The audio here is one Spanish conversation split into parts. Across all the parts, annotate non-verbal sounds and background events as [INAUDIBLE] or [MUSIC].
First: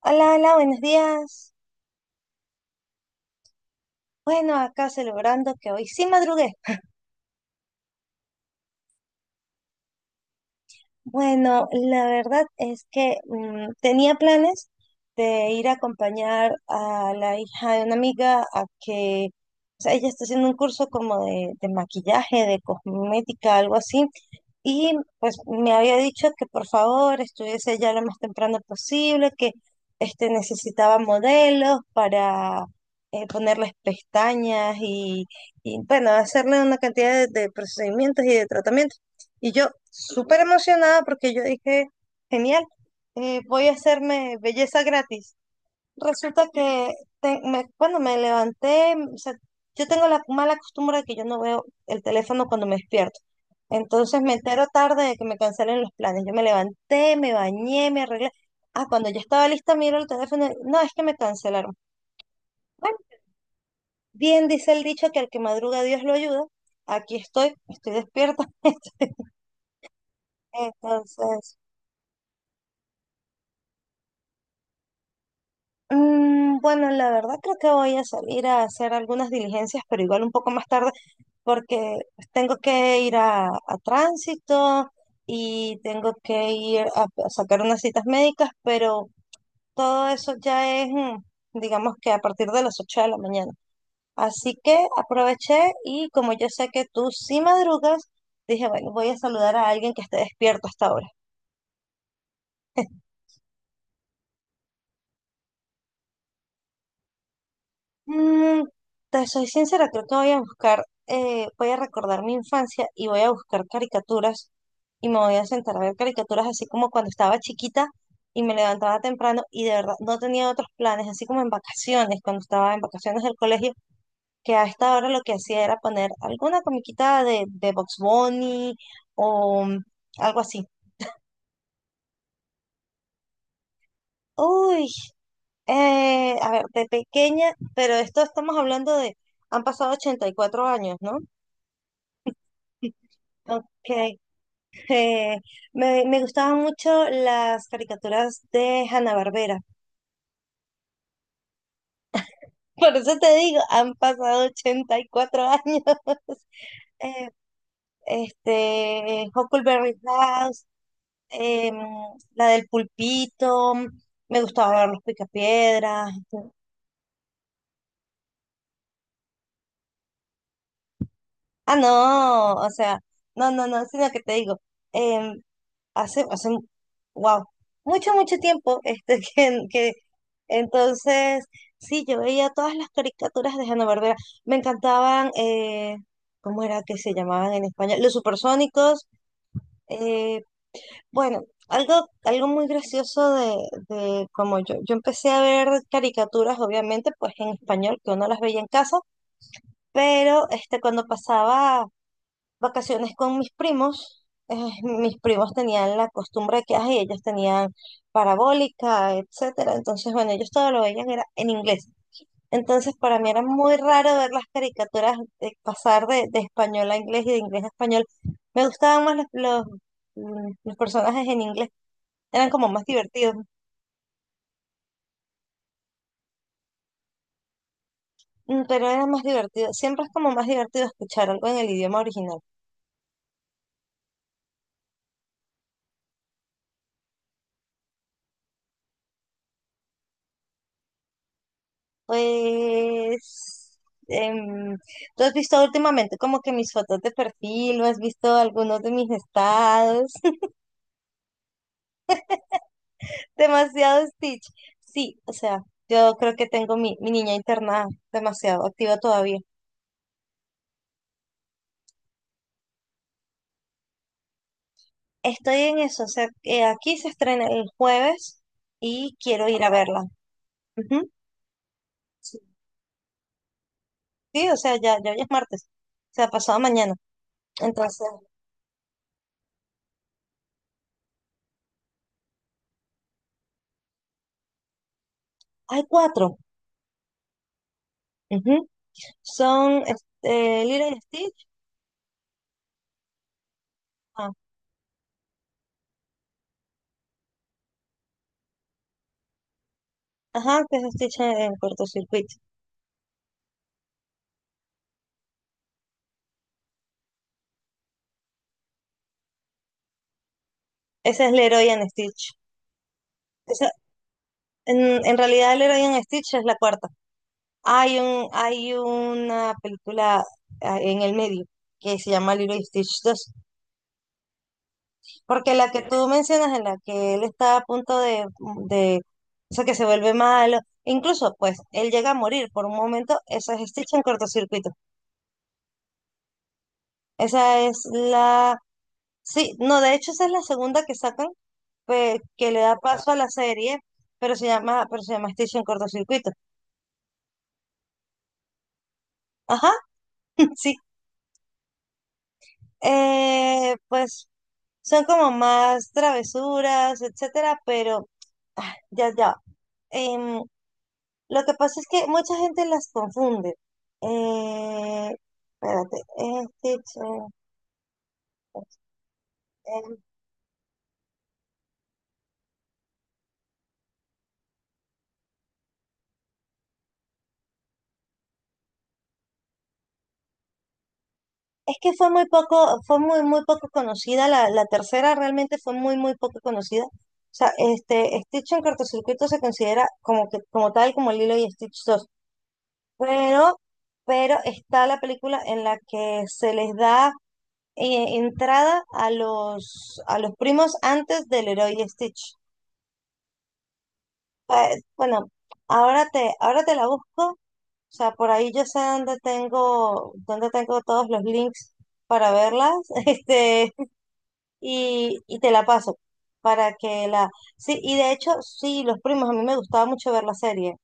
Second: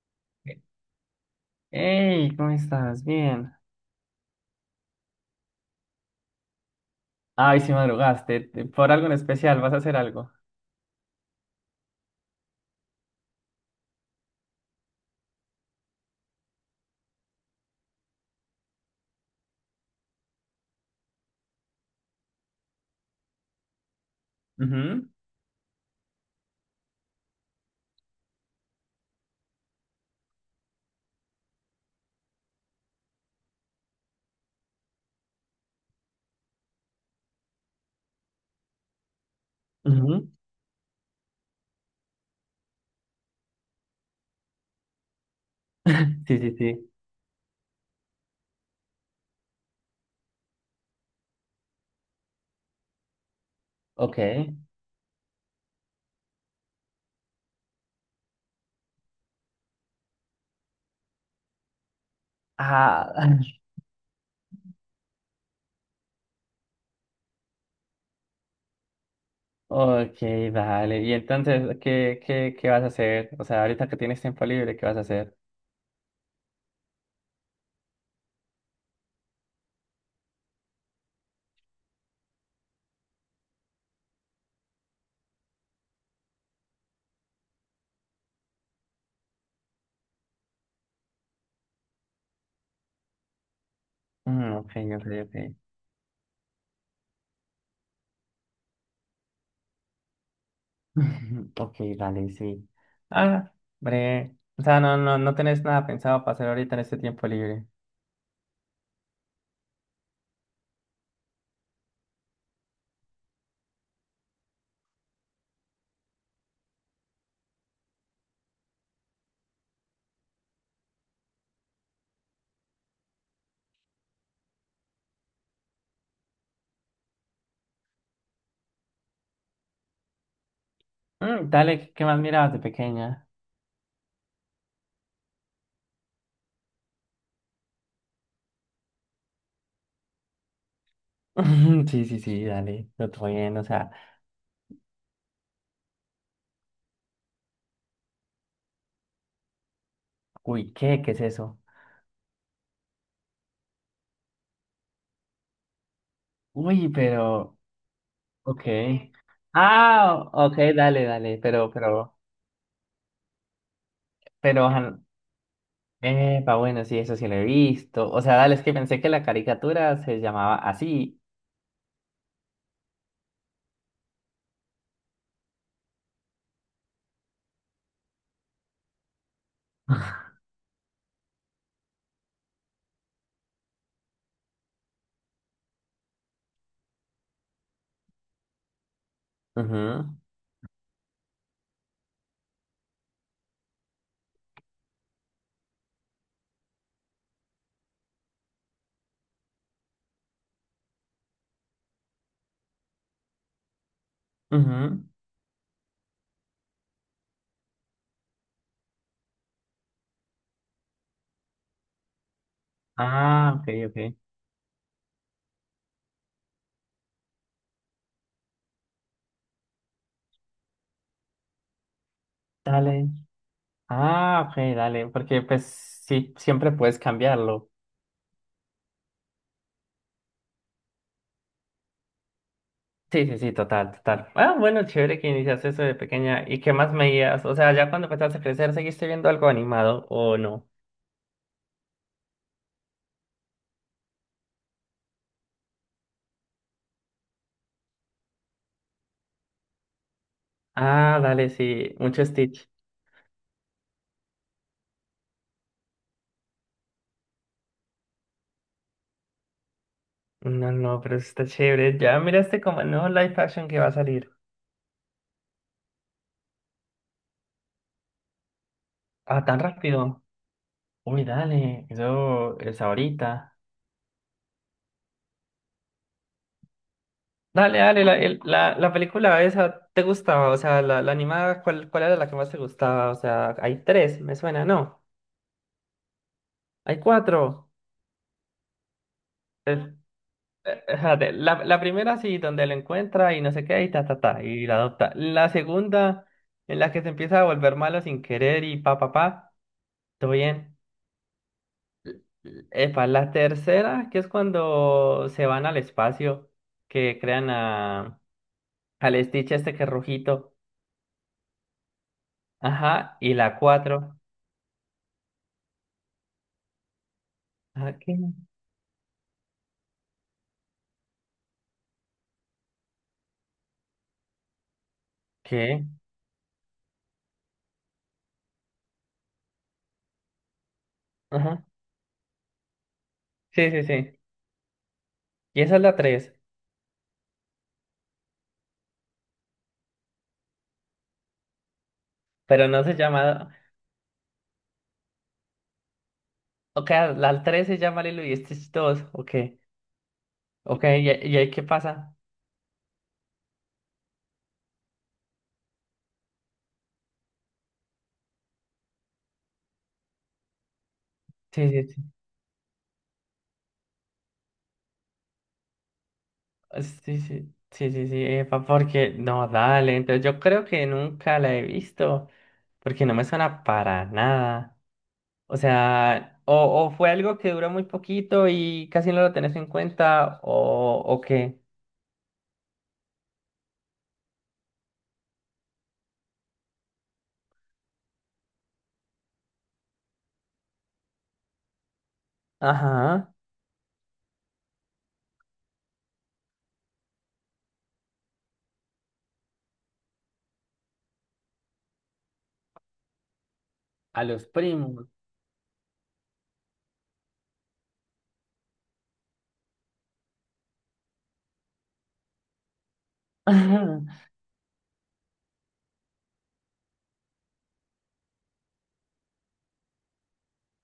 Hola, hola, buenos días. Hey, ¿cómo estás? Bien. Bueno, acá celebrando que hoy sí madrugué. Ay, si madrugaste. ¿Por algo en especial? ¿Vas a hacer algo? Bueno, la verdad es que tenía planes de ir a acompañar a la hija de una amiga a que, o sea, ella está haciendo un curso como de maquillaje, de cosmética, algo así, y Ujú, pues me había dicho que por favor estuviese ya lo más temprano posible, que necesitaba modelos para ponerles pestañas y, bueno, hacerle una cantidad de procedimientos y de tratamientos. Y yo ujú. súper emocionada porque yo dije, genial, voy a hacerme belleza gratis. [LAUGHS] Sí, Resulta sí, sí. que cuando me levanté, o sea, yo tengo la mala costumbre de que yo no veo el teléfono cuando me despierto. Ok. Entonces me entero tarde de que me cancelen los planes. Yo me levanté, me bañé, me arreglé. Ah, cuando ya estaba lista, miro el teléfono. Y no, es que me cancelaron. Bueno, Ah, [LAUGHS] bien dice el dicho que al que madruga Dios lo ayuda. Aquí estoy. Estoy despierta. [LAUGHS] ok, dale. Y Entonces, entonces, ¿qué vas a hacer? O sea, ahorita que tienes tiempo libre, ¿qué vas a hacer? Bueno, la verdad creo que voy a salir a hacer algunas diligencias, pero igual un poco más tarde, porque tengo que ir a tránsito y tengo que ir a sacar unas citas médicas, pero todo eso ya es, digamos que a partir de las 8 de la mañana. Mm, Así ok, que ok, ok. aproveché y como yo sé que tú sí madrugas, dije, bueno, voy a saludar a alguien que esté despierto hasta ahora. [LAUGHS] Ok, dale, sí. Ah, hombre. O sea, no, no, no tenés nada pensado para hacer ahorita en este tiempo libre. Mm, Te soy sincera, creo que voy a buscar, voy a recordar mi infancia y voy a buscar caricaturas y me voy a sentar a ver caricaturas así como cuando estaba chiquita y me levantaba temprano y de verdad no tenía otros planes, así como en vacaciones, cuando estaba en vacaciones del colegio, que a esta hora lo que hacía era poner alguna comiquita de Bugs Bunny o algo así. Mm, dale, ¿qué más mirabas de pequeña? Uy, a ver, de pequeña, pero esto estamos hablando han pasado 84 años, ¿no? [LAUGHS] Sí, sí, sí, dale, lo estoy bien, o sea, Okay. eh, me gustaban mucho las caricaturas de Hanna-Barbera. uy, ¿qué? ¿Qué es eso? [LAUGHS] Por eso te digo, han pasado 84 años. [LAUGHS] Uy, Eh, pero, ok. Huckleberry Ah, ok, House, dale, dale, pero, em, pero, la del Pulpito, me pero, gustaba ver ajá, los Picapiedras. epa, bueno, sí, eso sí lo he visto. O sea, dale, es que pensé que la caricatura se llamaba así. Ah, no, o sea, no, no, no, sino que te digo, em, hace, wow, mucho, mucho tiempo, [LAUGHS] que [LAUGHS] entonces, sí, yo veía todas las caricaturas de Hanna-Barbera, me encantaban. ¿Cómo era que se llamaban en español? Los supersónicos. Ujú, eh, bueno, algo muy gracioso de como yo empecé a ver caricaturas, obviamente, pues en español, que uno las veía en casa, pero cuando pasaba vacaciones con mis primos. eh, ujú. Mis primos tenían la costumbre que ay, ellos tenían parabólica, etcétera. Entonces, bueno, ellos todo lo veían era en inglés. Entonces, para mí era Ah, ok, muy ok. raro ver las caricaturas de pasar de español a inglés y de inglés a español. Me gustaban más los personajes en inglés, eran como más Dale. divertidos. Ah, ok, dale, porque pues sí, siempre puedes cambiarlo. Pero era más divertido. Siempre es como más divertido escuchar algo en el idioma original. Sí, sí, sí, total, total. Ah, bueno, chévere que iniciaste eso de pequeña. ¿Y qué más veías? O sea, ya cuando empezaste a crecer, ¿seguiste viendo algo animado o no? Pues, em, ¿tú has visto últimamente como que mis fotos de perfil o has visto algunos de mis estados? [LAUGHS] Ah, dale, sí, mucho Stitch. Demasiado Stitch. Sí, o sea, yo creo que tengo mi niña internada demasiado activa todavía. No, no, pero eso está chévere. Ya miraste como el nuevo live action que va a salir. Estoy en eso, o sea, aquí se estrena el jueves y Ah, quiero tan ir a verla. rápido. Ujú. Uy, dale, Sí, eso es ahorita. sí, o sea, ya hoy es martes, o sea, pasado mañana. Dale, dale, Entonces, la película esa, ¿te gustaba? O sea, la animada, ¿cuál era la que más te gustaba? O sea, hay tres, me suena, ¿no? hay cuatro. Hay cuatro. Ujú. Es- Son Lilo y espérate, Stitch. la, la primera sí, donde lo encuentra y no sé qué, y ta, ta, ta, y la adopta. La segunda, en la que se empieza a volver malo sin querer y pa, pa, pa, todo Ajá, que bien. es Stitch en cortocircuito. Epa, la tercera, que es cuando se van al espacio, que crean a, al Stitch este que es rojito. Esa es Leroy and Stitch. Ajá, y la Esa, cuatro. en realidad, Leroy and Stitch es la cuarta. Ah, Hay ¿qué? un, hay una película en el medio que se llama Leroy Stitch 2. Porque la que ¿Qué? tú mencionas, en la que él está a punto de, o sea, que se vuelve malo. Incluso, pues, Ajá. él llega a morir por un momento. Esa es Sí, sí, Stitch en sí. cortocircuito. Y esa es la tres, Esa es la... Sí, no, de hecho esa es la segunda que sacan, pues, que le pero da no se paso a la llama... serie, pero se llama Station Cortocircuito. Ok, la tres se llama Lilo y Stitch 2, ok. Ajá, [LAUGHS] sí. Ok, y ahí qué pasa? Pues son como más travesuras, etcétera, pero ya, ya. Em, lo que Sí, pasa es sí, sí. que mucha gente las confunde. Eh, Espérate, Ah, Stitch, sí, sí, sí, sí, sí, epa, porque no, eh, dale. Entonces yo creo que nunca la he visto, porque no me suena para nada. O sea, o fue algo que duró muy poquito y casi no lo tenés en cuenta, o qué. es que fue muy poco, fue muy, muy poco conocida, la tercera realmente fue muy, muy poco conocida. O sea, Stitch en cortocircuito se considera como que, como tal, como Lilo y Stitch 2. Ajá. Pero, pero, está la película en la que se les da entrada a los primos antes del héroe y Stitch. A los primos. Bueno, ahora te la busco. O sea, por ahí yo sé dónde tengo todos los links para verlas. [LAUGHS] Este, [LAUGHS] y te la paso para que la... Sí, y de hecho, sí, Los Primos, a mí me gustaba mucho ver la serie.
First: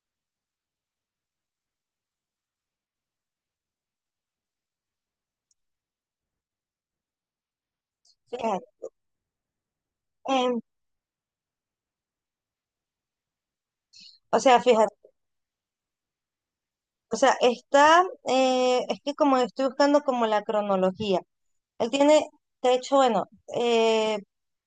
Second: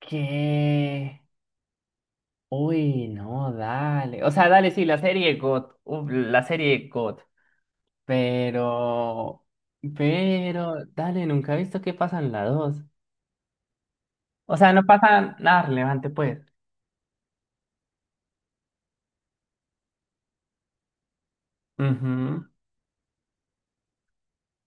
¿Qué? Uy, no, dale. O sea, dale, sí, la serie God. Uf, la serie God. Fíjate. Pero, em, pero, dale, nunca he visto que pasan las dos. o O sea, sea, no fíjate, pasa nada relevante, pues. o sea, es que como estoy buscando como la cronología, él tiene, Ujú. de hecho, bueno, eh,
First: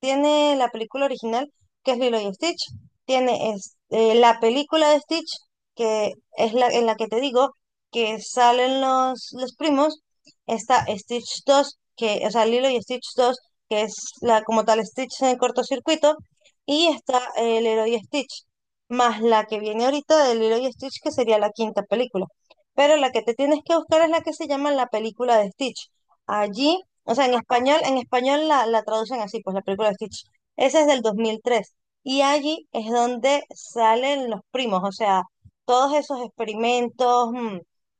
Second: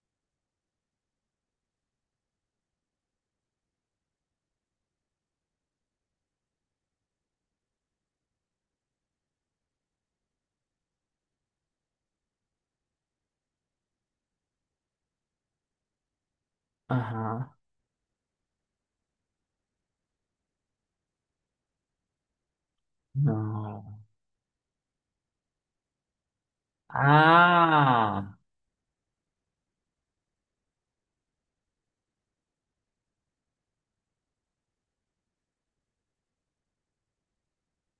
tiene la película original, que es Lilo y Stitch. Tiene la película de Stitch, que es la en la que te digo que salen los primos. Está Stitch 2 que, o sea, Lilo y Stitch 2 que es la como tal Stitch en el cortocircuito. Y está Ajá. el Lilo y Stitch, más la que viene ahorita de Lilo y Stitch, que sería la quinta película. Pero la que te tienes que buscar No. es la que se llama la película de Stitch. Allí, o sea, en español, en Ah. español la traducen así, pues la película de Stitch. Esa es del 2003. Y allí es donde salen los primos, o sea, todos esos experimentos,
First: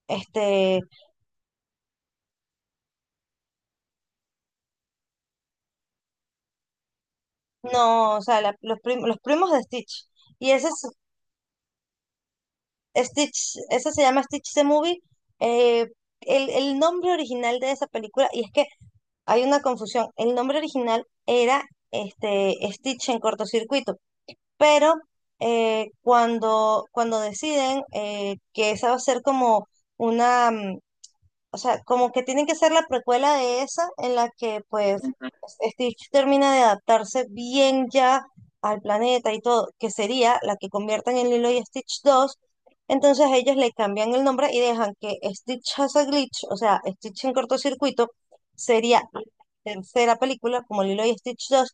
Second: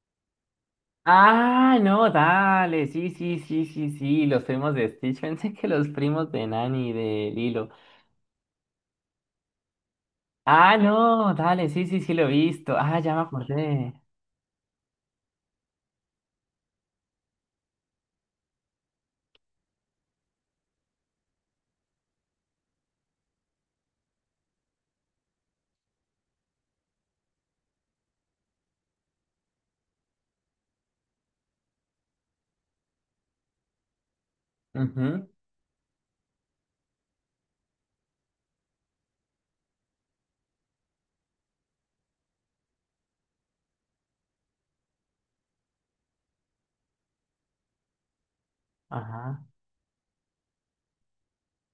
este, Ah, no, dale. Sí, sí, sí, sí, sí. Los primos de Stitch. [LAUGHS] Pensé que los primos de Nani y de Lilo. no, o sea, los primos de Stitch. Y ese Ah, es no, dale. Sí, sí, sí, lo he visto. Ah, ya me Stitch. Ese acordé. se llama Stitch the Movie. eh, el nombre original de esa película, y es que hay una confusión, el nombre original era Stitch en cortocircuito. Pero cuando deciden que esa va a ser como una, mm, o sea, como que tienen que ser la precuela de esa en la que pues. Ujú. Ujú, Stitch termina de adaptarse bien ya al planeta y todo, que sería la que conviertan en Lilo y Stitch 2. Entonces ellos le cambian el nombre y dejan que Stitch has a glitch, o sea, Stitch en cortocircuito, sería la ajá. tercera película como Lilo y Stitch 2.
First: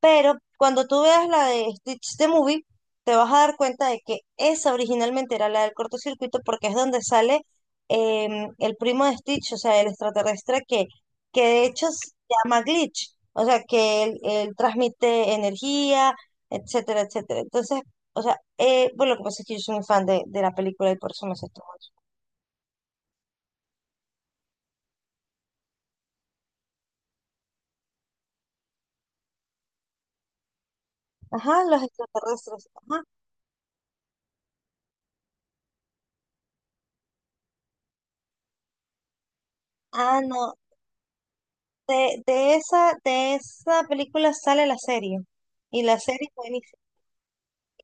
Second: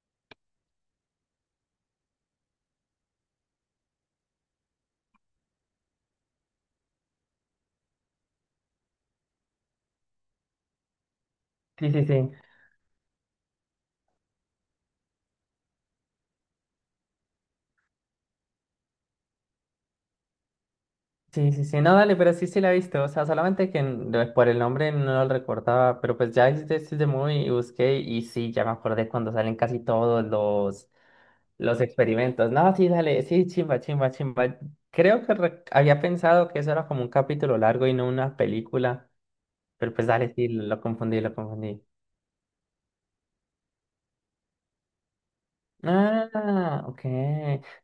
Pero cuando tú veas la de Stitch the Movie, te vas a dar cuenta de que esa originalmente era la del cortocircuito porque es donde sale el primo de Stitch, o sea, el extraterrestre que de hecho Sí, sí, se sí. llama Glitch, o sea, que él transmite energía, etcétera, etcétera. Entonces, o sea, bueno, lo que pasa es que yo soy muy fan de la película y por eso me sé Sí, sí, todo sí, eso. no, dale, pero sí, sí la he visto, o sea, solamente que por el nombre no lo recordaba, pero pues ya hiciste de Movie y busqué y sí, ya me acordé cuando salen casi todos Ajá, los los experimentos. extraterrestres. No, sí, Ajá. dale, sí, chimba, chimba, chimba. Creo que había pensado que eso era como un capítulo largo y no una película, pero pues Ah, dale, sí, no. lo confundí, lo confundí. De esa película sale la serie. Y la serie es buenísima. Ah, ok.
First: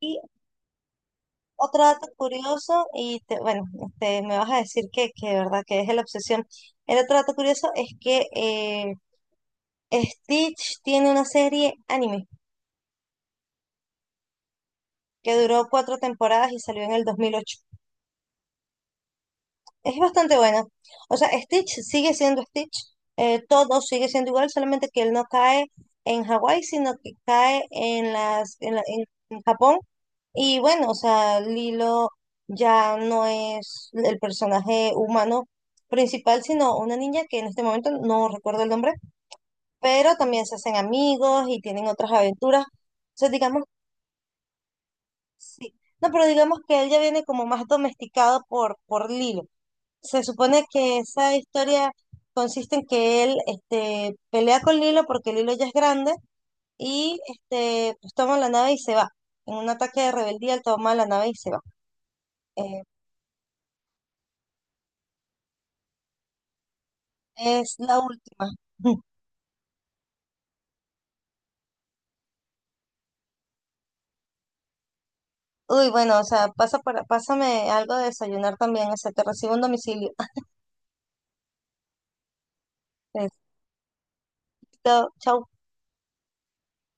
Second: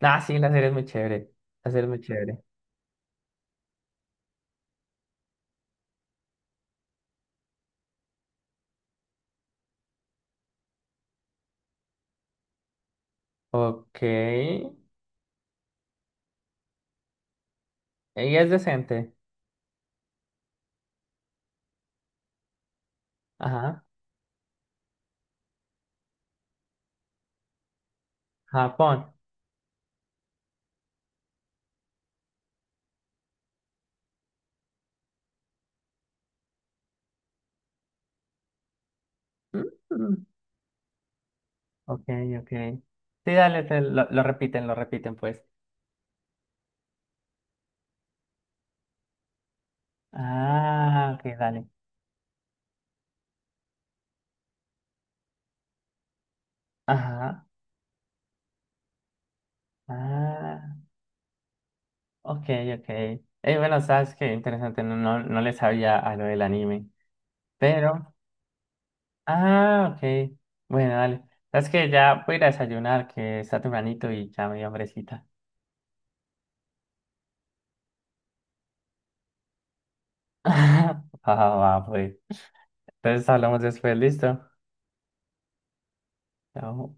Y No, sí, la serie es muy chévere, la otro serie es muy dato chévere. curioso, bueno, me vas a decir que de verdad que es la obsesión. El otro dato curioso es que Stitch tiene una serie anime Ok, que duró cuatro temporadas y salió en el 2008. y es decente. Es bastante buena. O sea, Stitch sigue siendo Stitch, todo Ajá, sigue siendo igual, solamente que él no cae en Hawái, sino que cae en las, en la- Japón. en Japón. Y bueno, o sea, Lilo ya no es el personaje humano principal, sino una niña que en este momento no recuerdo el nombre, Mm. pero mm. también se hacen amigos y tienen Ok, otras ok. aventuras. O sea, Sí, dale, digamos, lo repiten, pues. sí. No, pero digamos que él ya viene como más domesticado por Lilo. Se supone que Ah, esa ok, dale. historia consiste en que él pelea con Lilo porque Lilo ya es grande y Ajá. Pues toma la nave y se va. En un ataque de rebeldía, él Ah, toma la nave y se va. ok, Eh, ok. Bueno, sabes que interesante, no, no, no le sabía a lo del anime. Es la Pero, última. [LAUGHS] ah, ok. Bueno, dale. Sabes que ya voy a ir a desayunar, que está tempranito y ya me dio hambrecita. Uy, bueno, o sea, pásame algo de desayunar también, o sea, te recibo un domicilio. [LAUGHS] Ah, va, pues. Entonces [LAUGHS] hablamos después, listo. Listo, chau. Chao.